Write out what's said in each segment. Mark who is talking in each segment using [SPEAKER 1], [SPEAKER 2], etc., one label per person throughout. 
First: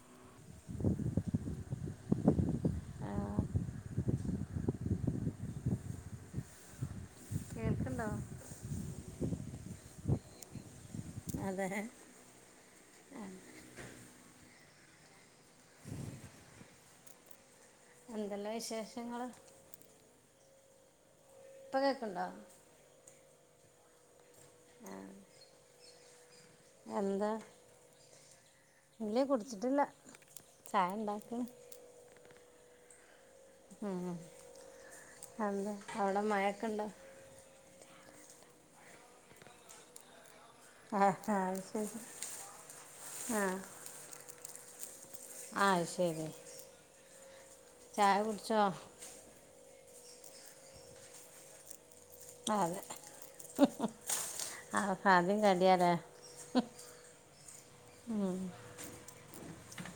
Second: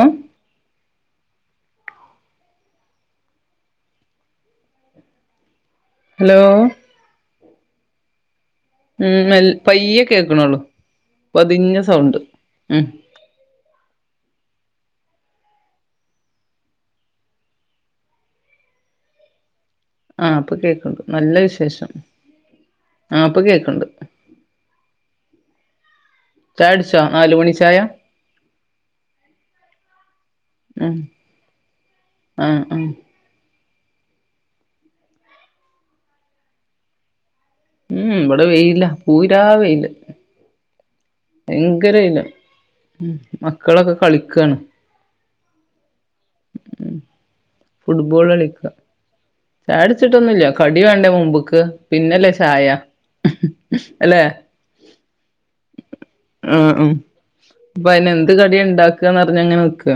[SPEAKER 1] ഏഹ്
[SPEAKER 2] [inaudible] ആഹ്
[SPEAKER 1] hello
[SPEAKER 2] കേൾക്കുണ്ടോ
[SPEAKER 1] ഉം മെൽ പയ്യെ കേക്കണൊള്ളു
[SPEAKER 2] അതെ
[SPEAKER 1] പതിഞ്ഞ സൗണ്ട്
[SPEAKER 2] എന്തെല്ലാം വിശേഷങ്ങള്
[SPEAKER 1] ആ ഇപ്പ കേക്കുണ്ട് നല്ല
[SPEAKER 2] ഇപ്പ
[SPEAKER 1] വിശേഷം
[SPEAKER 2] കേക്ക്ണ്ടോ
[SPEAKER 1] ആ ഇപ്പ കേക്കുണ്ട്
[SPEAKER 2] ആഹ്
[SPEAKER 1] ചായുടിച്ചോ നാലു മണി ചായ
[SPEAKER 2] ഇല്ലാ കുടിച്ചിട്ടില്ല ചായ ഇണ്ടാക്കാന്
[SPEAKER 1] ആഹ ആഹ
[SPEAKER 2] ഉം എന്താ അവടെ മഴയൊക്കെണ്ടോ
[SPEAKER 1] ഉം ഇവടെ വെയിലാ പൂരാ വെയില്
[SPEAKER 2] ആഹ് അത്
[SPEAKER 1] പയങ്കര
[SPEAKER 2] ശരി
[SPEAKER 1] വെയിലാ
[SPEAKER 2] ആഹ്
[SPEAKER 1] മക്കളൊക്കെ കളിക്കാണ്
[SPEAKER 2] ആ ശെരി
[SPEAKER 1] ഫുട്ബോള് കളിക്കാ ചായടിച്ചിട്ടൊന്നൂല്ല കടി വേണ്ടേ മുമ്പുക്ക് പിന്നല്ലേചായ
[SPEAKER 2] ആഹ് ആദ്യം കടിയാലെ
[SPEAKER 1] ആ ഉം അപ്പൊ അയിനെന്ത് കടിയായിണ്ടാക്കാന്നറിഞ്ഞാങ്ങനെ വെക്കാ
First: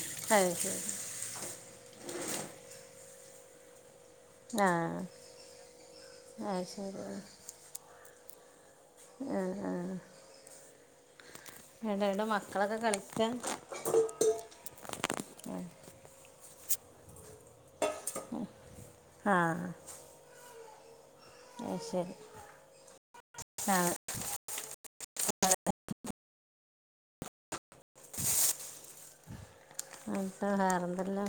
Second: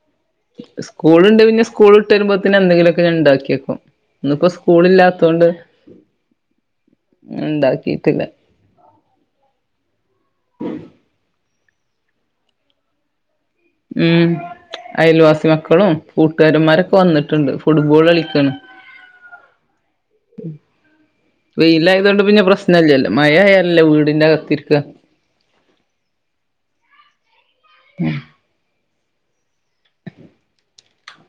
[SPEAKER 2] [unintelligible]
[SPEAKER 1] കൂളുണ്ട് പിന്നെ സ്കൂൾ വിട്ടുവെരുമ്പോത്തെന് എന്തെങ്കിലൊക്കെ ഞാനിണ്ടാക്കി വെക്കും ഇന്നിപ്പോ
[SPEAKER 2] ആഹ്
[SPEAKER 1] സ്കൂളില്ലാതൊണ്ട്
[SPEAKER 2] അത് ശരി
[SPEAKER 1] ഇണ്ടാക്കിട്ടില്ല
[SPEAKER 2] ആഹ് ആഹ് വേണ്ടടോ മക്കളൊക്കെ കളിക്കാ
[SPEAKER 1] ഉം അയൽവാസി മക്കളും കൂട്ടുകാരന്മാരൊക്കെ വന്നിട്ടൊണ്ട് ഫുട്ബോൾ കളിക്കാണ്
[SPEAKER 2] ആഹ് അത് ശരി
[SPEAKER 1] വെയിലാതയതൊണ്ട് പിന്നെ പ്രശ്നവില്ല്യല്ലോ മഴ
[SPEAKER 2] ആ
[SPEAKER 1] ആയാലല്ലേ വീടിന്റകത്തിരിക്കാ- [unintelligible]
[SPEAKER 2] എന്താ വേറെന്തല്ലാ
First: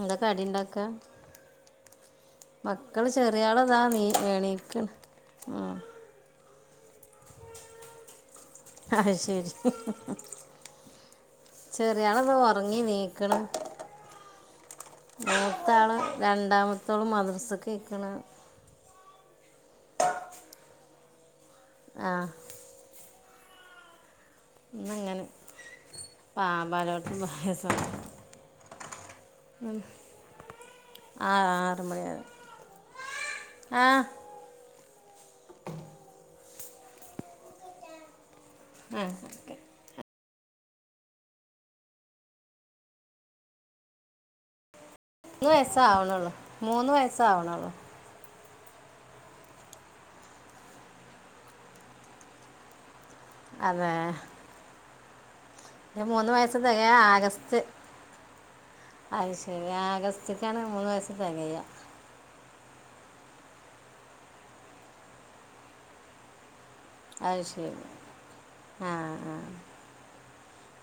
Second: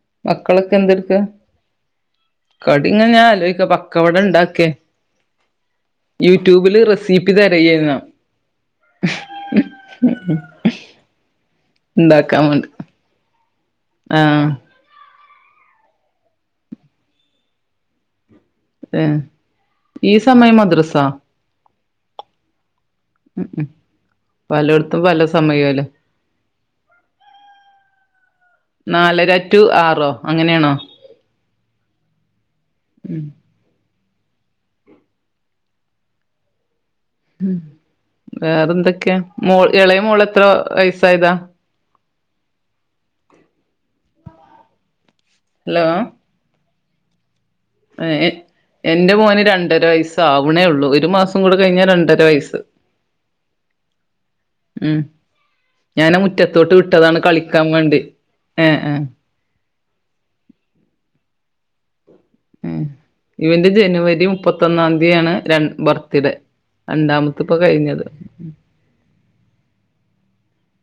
[SPEAKER 2] ഇന്താ കടി
[SPEAKER 1] മക്കളൊക്കെ
[SPEAKER 2] ഇണ്ടാക്കാ
[SPEAKER 1] എന്തെടുക്ക കടി
[SPEAKER 2] മക്കള്
[SPEAKER 1] ഇങ്ങനെ ഞാൻ ആലോചിക്ക
[SPEAKER 2] ചെറിയാളതാ നീ
[SPEAKER 1] പക്കവട ഉണ്ടാക്കേ
[SPEAKER 2] എണീക്കണ്
[SPEAKER 1] യൂട്യൂബില് റെസീപ്പി തെരയാരുന്നോ
[SPEAKER 2] ആഹ് ശെരി ശെരി ചെറിയാളിതാ
[SPEAKER 1] ഉണ്ടാക്കാൻ വേണ്ടി
[SPEAKER 2] ഒറങ്ങി എണീക്കണം
[SPEAKER 1] ആഹ്
[SPEAKER 2] മൂത്ത ആള് രണ്ടാമത്തോള് മദ്രസ കേക്കണ്
[SPEAKER 1] ഈ സമയം മദ്രസാ
[SPEAKER 2] ആഹ്
[SPEAKER 1] ഉം ഉം
[SPEAKER 2] ന്നങ്ങനെ പാ പലോട്ത്തും [unintelligible]
[SPEAKER 1] നാലര ടു ആറോ അങ്ങനെണോ
[SPEAKER 2] ആ ആറ് മാണിവരേ
[SPEAKER 1] ഉം
[SPEAKER 2] ആഹ് ആഹ്
[SPEAKER 1] വേറെന്തൊക്യാ മോ എളയ മോളെത്ര വയസായതാ
[SPEAKER 2] ന്ന്
[SPEAKER 1] ഹലോ
[SPEAKER 2] വയസ്സാവ്ണൊള്ളൂ മൂന്ന് വയസ്സാവ്ണൊള്ളൂ
[SPEAKER 1] എഹ് എന്റെ മോന് രണ്ടര വയ്സ്സാവ്ണേ ള്ളൂ ഒരു മാസം കൂടി കയ്ഞ്ഞാ രണ്ടര വയ്സ്സ്
[SPEAKER 2] അതെ
[SPEAKER 1] ഉം
[SPEAKER 2] എൻ്റെ
[SPEAKER 1] ഞന്
[SPEAKER 2] മൂന്ന് വയസ്സ്
[SPEAKER 1] മുറ്റത്തോട്ട്
[SPEAKER 2] തികയാ
[SPEAKER 1] വിട്ടതാണ്
[SPEAKER 2] ആഗസ്റ്റ്
[SPEAKER 1] കളിക്കാ വേണ്ടി ഏഹ് ഏഹ്
[SPEAKER 2] അത് ആഗസ്റ്റ്ക്കാണ് മൂന്ന് വയസ്സ് തെകയാ
[SPEAKER 1] ഇവന്റെ ജനുവരി മുപ്പത്തൊന്നാന്തിയാണ് രൺ ബർത്തിഡേ
[SPEAKER 2] അയ് ശെരി ആഹ് ആ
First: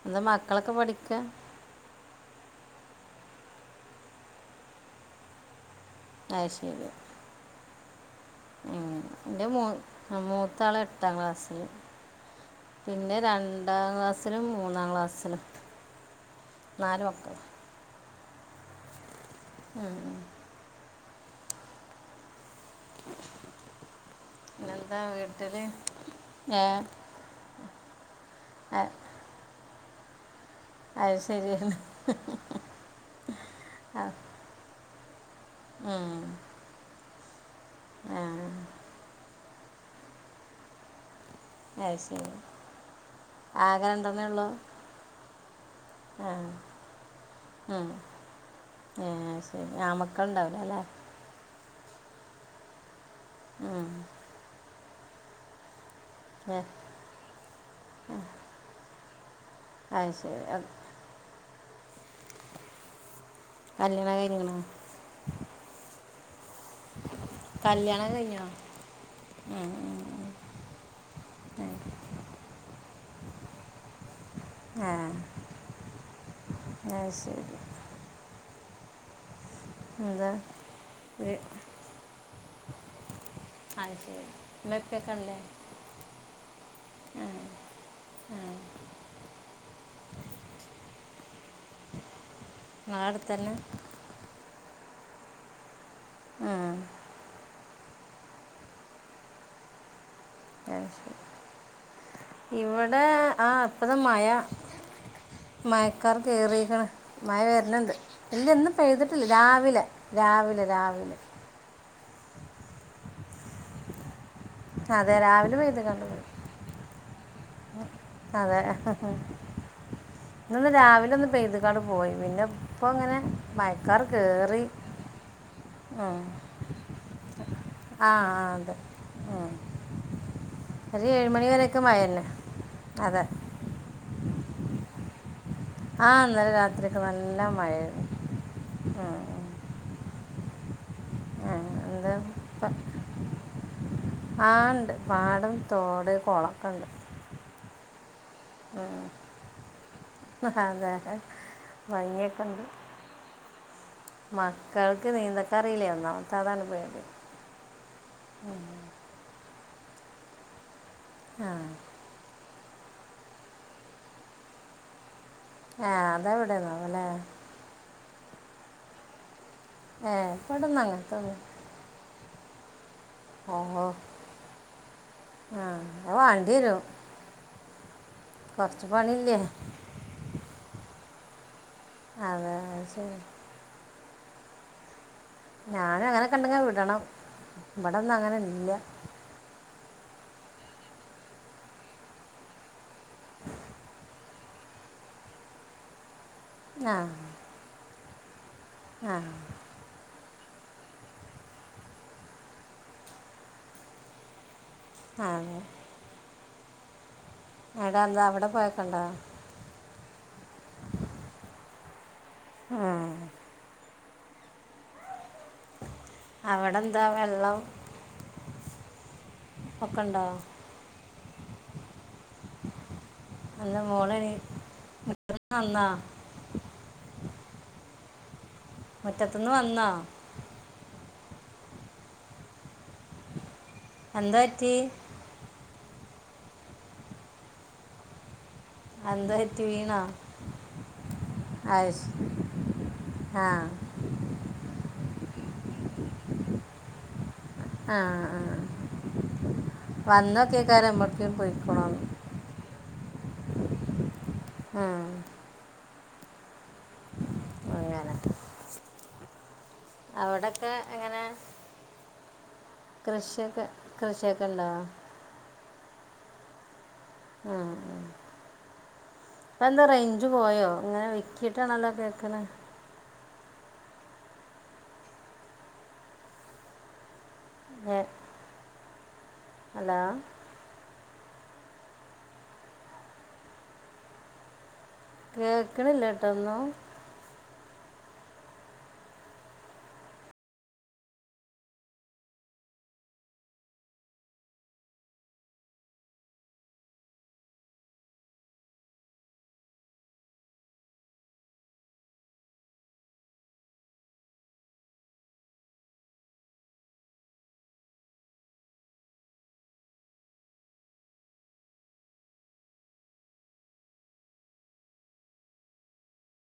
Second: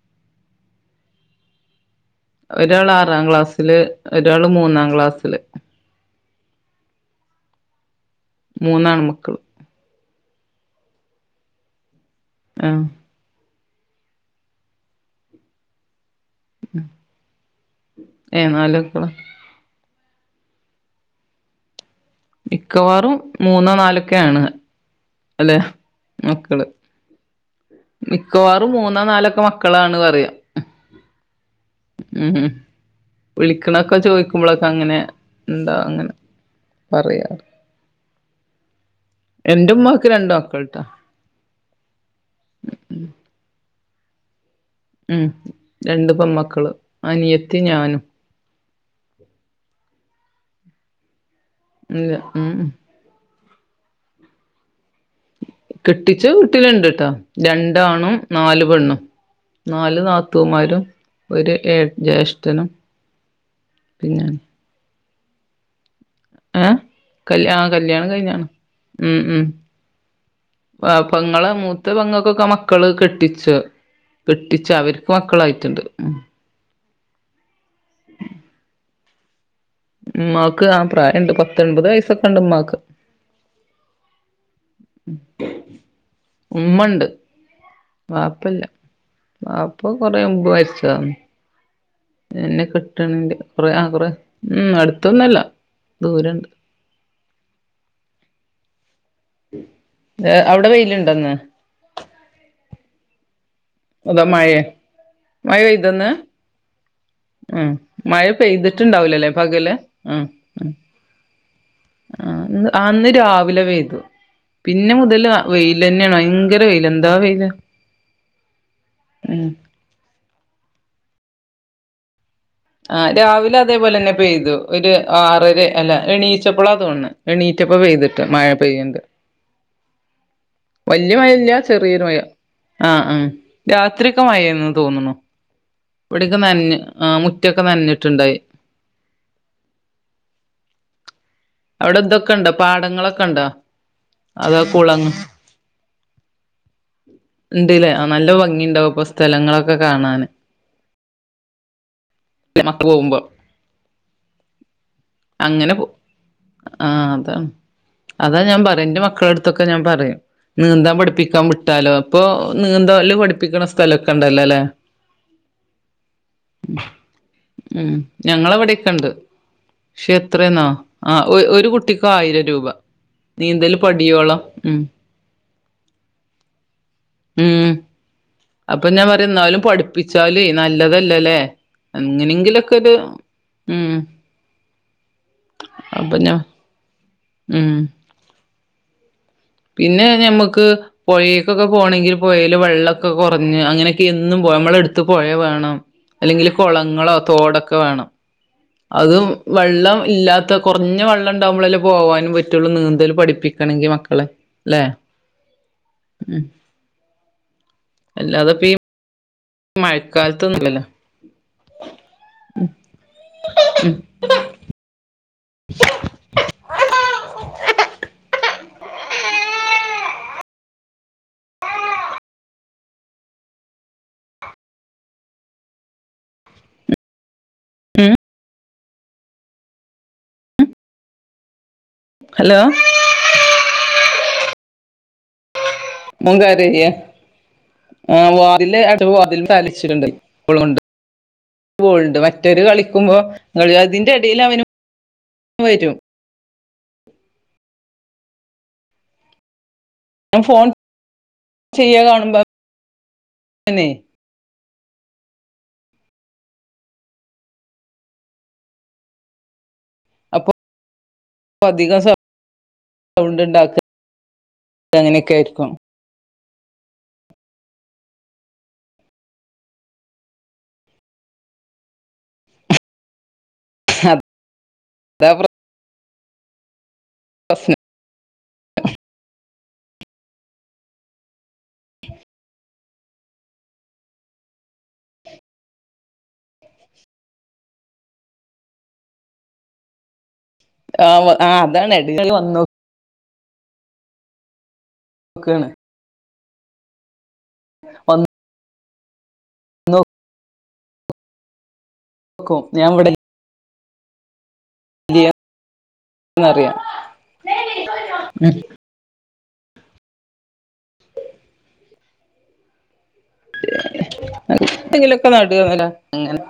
[SPEAKER 2] ന്താ മക്കളൊക്കെ പഠിക്ക
[SPEAKER 1] ഒരാളാറാം ക്ലാസ്സില് ഒരാള് മൂന്നാം ക്ലാസ്സില്
[SPEAKER 2] അയ് ശരി ഉം
[SPEAKER 1] മൂന്നാണ് മക്കള്
[SPEAKER 2] ന്റെ മൂ മൂത്താളെട്ടാം ക്ലാസ്സില്
[SPEAKER 1] ആഹ്
[SPEAKER 2] പിന്നെ രണ്ടാം ക്ലാസിലും മൂന്നാം ക്ലാസ്സിലും നാല് മക്കൾ
[SPEAKER 1] ഏഹ് നാല് മക്കളാ
[SPEAKER 2] ഉ
[SPEAKER 1] മിക്കവാറും മൂന്നോ നാലൊക്കെണ്
[SPEAKER 2] പിന്നെന്താ വീട്ടിൽ
[SPEAKER 1] അല്ലെ മക്കള്
[SPEAKER 2] ഏ
[SPEAKER 1] മിക്കവാറും
[SPEAKER 2] അ-
[SPEAKER 1] മൂന്നോ നാലൊക്ക മക്കളാണ് പറയും
[SPEAKER 2] അത് ശരിയാണ്
[SPEAKER 1] ഉഉം വിളിക്കണൊക്കെ
[SPEAKER 2] ആ,
[SPEAKER 1] ചോയ്ക് ക്കുമ്പളൊക്കങ്ങനെ ന്താ അങ്ങനെ പറയാ
[SPEAKER 2] ആഹ്
[SPEAKER 1] എന്റുമ്മാക്ക് രണ്ട് മക്കൾട്ടോ
[SPEAKER 2] അയ് ശരി ആക രണ്ടെണ്ണേ ഒള്ളൂ
[SPEAKER 1] ഉം രണ്ട് പെമ്മക്കള് അനിയത്തി
[SPEAKER 2] ഉം,
[SPEAKER 1] ഞാനും
[SPEAKER 2] ഏ ശെരി ആമക്കള് ണ്ടാവുലലേ
[SPEAKER 1] ഇല്ല ഊ ഊ
[SPEAKER 2] ഉം
[SPEAKER 1] കെട്ടിച്ച
[SPEAKER 2] ഏ,
[SPEAKER 1] വീട്ടില് ണ്ട്ട്ടാ രണ്ടാണും നാല് പെണ്ണും നാല്
[SPEAKER 2] അത് ശരി അ-
[SPEAKER 1] നാത്തൂമാരും ഒരു ഏ ജേഷ്ഠനും
[SPEAKER 2] കല്യാണം കയ്ഞ്ക്ക്ണ
[SPEAKER 1] ഏ കൽ ആ കല്യാണം കയ്ഞ്ഞാണ് ഉം ഉം വാ പൊങ്ങളെ
[SPEAKER 2] ഏ,
[SPEAKER 1] മൂത്ത പെങ്ങക്കൊക്കെ മക്കള് കെട്ടിച്ചു കെട്ടിച്ചവര്ക്ക് മക്കളായി ട്ടിണ്ട് ഉം
[SPEAKER 2] ഒ ശരി
[SPEAKER 1] [inaudible]
[SPEAKER 2] എന്താ
[SPEAKER 1] മ്മാക്ക് ആ പ്രായണ്ട്
[SPEAKER 2] വീ-
[SPEAKER 1] പത്തൊൻപത് വയസ്സൊക്കണ്ട് മ്മാക്ക്
[SPEAKER 2] അയ് ശരി മ്മേപ്പേക്കല്ലേ
[SPEAKER 1] മ്മണ്ട് വാപ്പല്ല, വാപ്പ കൊറേ മുമ്പ് മരിച്ചതാണ് എന്നെ
[SPEAKER 2] നിങ്ങളെ അടുത്ത്
[SPEAKER 1] കെട്ട്ണീന്റെ
[SPEAKER 2] തന്നെ
[SPEAKER 1] കൊറേ ആ കൊറേ ഉം അട്ത്തൊന്നല്ല ദൂരണ്ട്
[SPEAKER 2] ആ
[SPEAKER 1] ഹ് വെ അവ്ടെ വെയിലുണ്ടോ ന്ന്
[SPEAKER 2] ഇവടെ ആ
[SPEAKER 1] അതാ
[SPEAKER 2] പ്പതമയ
[SPEAKER 1] മഴേ മഴ പെയ്തോന്ന്
[SPEAKER 2] മയക്കാറ് കേറീക്കണ് മയ
[SPEAKER 1] ഉം
[SPEAKER 2] വര്ണ്ണ്ട്
[SPEAKER 1] മഴ
[SPEAKER 2] ഇല്ല്യ ന്ന് പെയ്ത്ട്ടില്ല
[SPEAKER 1] പെയ്തിട്ടുണ്ടാവൂലല്ലേ പകല്
[SPEAKER 2] രാവിലെ
[SPEAKER 1] ഉം
[SPEAKER 2] രാവിലെ,
[SPEAKER 1] ഉം
[SPEAKER 2] രാവിലെ
[SPEAKER 1] ആഹ് ഇന്ന് രാവിലെ പെയ്തു പിന്നെ
[SPEAKER 2] അതെ
[SPEAKER 1] മുതല്
[SPEAKER 2] രാവിലെ
[SPEAKER 1] വെയ്ൽ
[SPEAKER 2] പെയ്ത് കണ്ട്
[SPEAKER 1] തന്നെയണോ
[SPEAKER 2] പോയി
[SPEAKER 1] ഭയങ്കര വെയ്ൽ എന്താ വെയില്
[SPEAKER 2] അതെ
[SPEAKER 1] ഉം
[SPEAKER 2] ഇന്ന രാവിലെ ഒന്ന് പെയ്തക്കാണ്ട് പോയി പിന്നെ ഇപ്പോൾ
[SPEAKER 1] ആഹ്
[SPEAKER 2] ഇങ്ങനെ
[SPEAKER 1] രാവിലെ അതേപോലെ
[SPEAKER 2] മഴക്കാർ
[SPEAKER 1] തന്നെ പെയ്തു
[SPEAKER 2] കയറി
[SPEAKER 1] ഒരു ആറര, അല്ല
[SPEAKER 2] ആ
[SPEAKER 1] എണീച്ചപ്പോള തോന്ന്ണ് എണീറ്റപ്പ
[SPEAKER 2] ആ
[SPEAKER 1] പെയ്തിട്ട് മഴ
[SPEAKER 2] അതെ
[SPEAKER 1] പെയ്യണ്ട്
[SPEAKER 2] ഉം. ഒരു
[SPEAKER 1] വലിയ
[SPEAKER 2] ഏഴുമണി
[SPEAKER 1] മഴയില്ല
[SPEAKER 2] വരെയൊക്കെ
[SPEAKER 1] ചെറിയൊരു മഴ
[SPEAKER 2] തന്നെ
[SPEAKER 1] ആഹ്
[SPEAKER 2] അതെ
[SPEAKER 1] ആഹ് രാത്രിക്കെ മഴേയ്ന് എന്ന് തോന്നുണ്
[SPEAKER 2] ആഹ് ഇന്നലെ രാത്രിയക്കെ നല്ല
[SPEAKER 1] മുറ്റൊക്കെ
[SPEAKER 2] മഴ
[SPEAKER 1] നനഞ്ഞിട്ടുണ്ടായി
[SPEAKER 2] ഉം ഉം.
[SPEAKER 1] അവിടെ
[SPEAKER 2] എന്ത്
[SPEAKER 1] ഇതൊക്കെ ഉണ്ടോ പാടങ്ങളൊക്കെ ഉണ്ടോ
[SPEAKER 2] ആഹ് ഉണ്ട് പാടം തോട് കൊളക്കുണ്ട്
[SPEAKER 1] ണ്ട്ലേ ആഹ് നല്ല ഭംഗി ഉണ്ടാവും ഇപ്പൊ സ്ഥലങ്ങളൊക്കെ കാണൻ
[SPEAKER 2] അതെ ഭയ
[SPEAKER 1] മക്കൾ പോവുമ്പോ
[SPEAKER 2] മക്കൾക്ക്
[SPEAKER 1] അങ്ങനെ
[SPEAKER 2] നീന്തക്കറില,
[SPEAKER 1] പോ
[SPEAKER 2] ഒന്നാമത്തെ അതാണ് പേടി
[SPEAKER 1] ആഹ് അതാണ് അതാ ഞാൻ പറയും, എന്റെ മക്കള അടുത്തൊക്കെ ഞാൻ പറയും നീന്താൻ പഠിപ്പിക്കാൻ
[SPEAKER 2] ആ
[SPEAKER 1] വിട്ടാലോ ഇപ്പോൾ നീന്ത ള്ളി പഠിപ്പിക്ക്ണ സ്ഥലൊക്കെ ഉണ്ടല്ലോ ലേ
[SPEAKER 2] ആഹ് അത അവിടെ തോന്നുലെ
[SPEAKER 1] ഉം ഞങ്ങളവിടെക്കെണ്ട്,
[SPEAKER 2] ഏ
[SPEAKER 1] പക്ഷെ
[SPEAKER 2] ഇവിടെ
[SPEAKER 1] എത്രെന്നോ
[SPEAKER 2] ഒന്നും
[SPEAKER 1] ആ
[SPEAKER 2] അങ്ങനത്തെ ഒന്നും
[SPEAKER 1] ഒര് ഒരു കുട്ടി ആയിരം രൂപ നീന്തൽ പടിയോളാം ഉം
[SPEAKER 2] ആഹ് അത് വാണ്ടിരും
[SPEAKER 1] ഉം അപ്പൊ ഞാൻ പറയാ എന്നാലും പഠിപ്പിച്ചാലെയ് നല്ലതല്ലലേ
[SPEAKER 2] അതെ
[SPEAKER 1] അങ്ങനെങ്കിലൊക്കെ
[SPEAKER 2] അത്
[SPEAKER 1] ഒരു
[SPEAKER 2] ശരി
[SPEAKER 1] ഉം
[SPEAKER 2] ഞാന
[SPEAKER 1] അപ്പൊ ഞാൻ
[SPEAKER 2] അങ്ങനെക്കണ്ടെങ്ങിൽ വിടണം
[SPEAKER 1] ഉം
[SPEAKER 2] ഇവിടന്നും അങ്ങനെ ഇല്ല
[SPEAKER 1] പിന്നെ ഞമ്മുക്ക് പുഴക്കൊക്കെ പോണങ്കിൽ പുഴൽ വെള്ളമൊക്കെ കുറഞ്ഞ് അങ്ങനെയൊക്കെ എന്നും പോ നമ്മള എടുത്ത് പുഴ വേണം അല്ലെങ്കില്
[SPEAKER 2] ആ
[SPEAKER 1] കൊളങ്ങളോ തോടൊക്കെ വേണം,
[SPEAKER 2] ആ
[SPEAKER 1] അതും വെള്ളം ഇല്ലാത്ത കൊറഞ്ഞ വെള്ളംണ്ടാവുമ്പോളല്ലേ പോവാനും പറ്റുള്ളൂ നീന്തല് പഠിപ്പിക്കണങ്കി മക്കളെ. ല്ലേ,
[SPEAKER 2] ആ അതെ
[SPEAKER 1] ഉം.
[SPEAKER 2] എടാ ന്താ അവടെ കൊയപ്പണ്ടോ?
[SPEAKER 1] മഴക്കാലത്തൊന്നുല്ലല്ലോ. [unintelligible]
[SPEAKER 2] അവടെ ന്താ വെള്ളം ഒക്കെണ്ടാവോ? അല്ല മോളെ [unintelligible]
[SPEAKER 1] ഉം
[SPEAKER 2] മറ്റത്തുന്ന് വന്നോ?
[SPEAKER 1] ഹലോ
[SPEAKER 2] എന്താ പറ്റീ?
[SPEAKER 1] മോൻ കരയാ. ആഹ് വാതില്
[SPEAKER 2] എന്താ പറ്റി വീണോ
[SPEAKER 1] [unintelligible] [unintelligible] ഇപ്പലുണ്ട്.
[SPEAKER 2] അത് ശ-
[SPEAKER 1] ണ്ട് മറ്റൊരു കളിക്കുമ്പോ
[SPEAKER 2] ആ
[SPEAKER 1] അതിന്റെ ഇടയില് അവന് വരും.
[SPEAKER 2] ആഹ് ആ ആ
[SPEAKER 1] ഞാൻ
[SPEAKER 2] വന്നൊ
[SPEAKER 1] ഫോൺ
[SPEAKER 2] കേക്കാരം ഇമ്മവ്ട്ക്കേലും പോയിക്കണോന്ന്.
[SPEAKER 1] ചെയ്യാ കാണുമ്പോ [unintelligible]
[SPEAKER 2] ആഹ്. അങ്ങനെ
[SPEAKER 1] അപ്പൊ
[SPEAKER 2] അവടൊക്കെ എങ്ങനെ?
[SPEAKER 1] അധികം സ
[SPEAKER 2] കൃഷിയൊക്കെ കൃഷിയൊക്കെ ണ്ടോ?
[SPEAKER 1] അങ്ങനൊക്കായിരിക്കും.
[SPEAKER 2] ആഹ് ആഹ്. പ്പൊ ന്താ റേയ്ഞ്ച് പോയോ ഇങ്ങനേ വിക്കീയിട്ടാണല്ലോ കേക്കണേ.
[SPEAKER 1] ഹബ് ദാപ്ര പ്രശ്നം
[SPEAKER 2] ഹേ ഹലോ. കേക്ക്‌ണില്ലട്ടൊന്നും.
[SPEAKER 1] ആ ഓ ആ അതാണ് ടിയൽ വന്നു. ഓക്കേണ്. പ നോ ക്കോ ഞാ ഇവടെൽ ഇല്ല ന്നറിയാം ഉം. എന്തെങ്കിലൊക്കേ നടുവോലാ അങ്ങനേ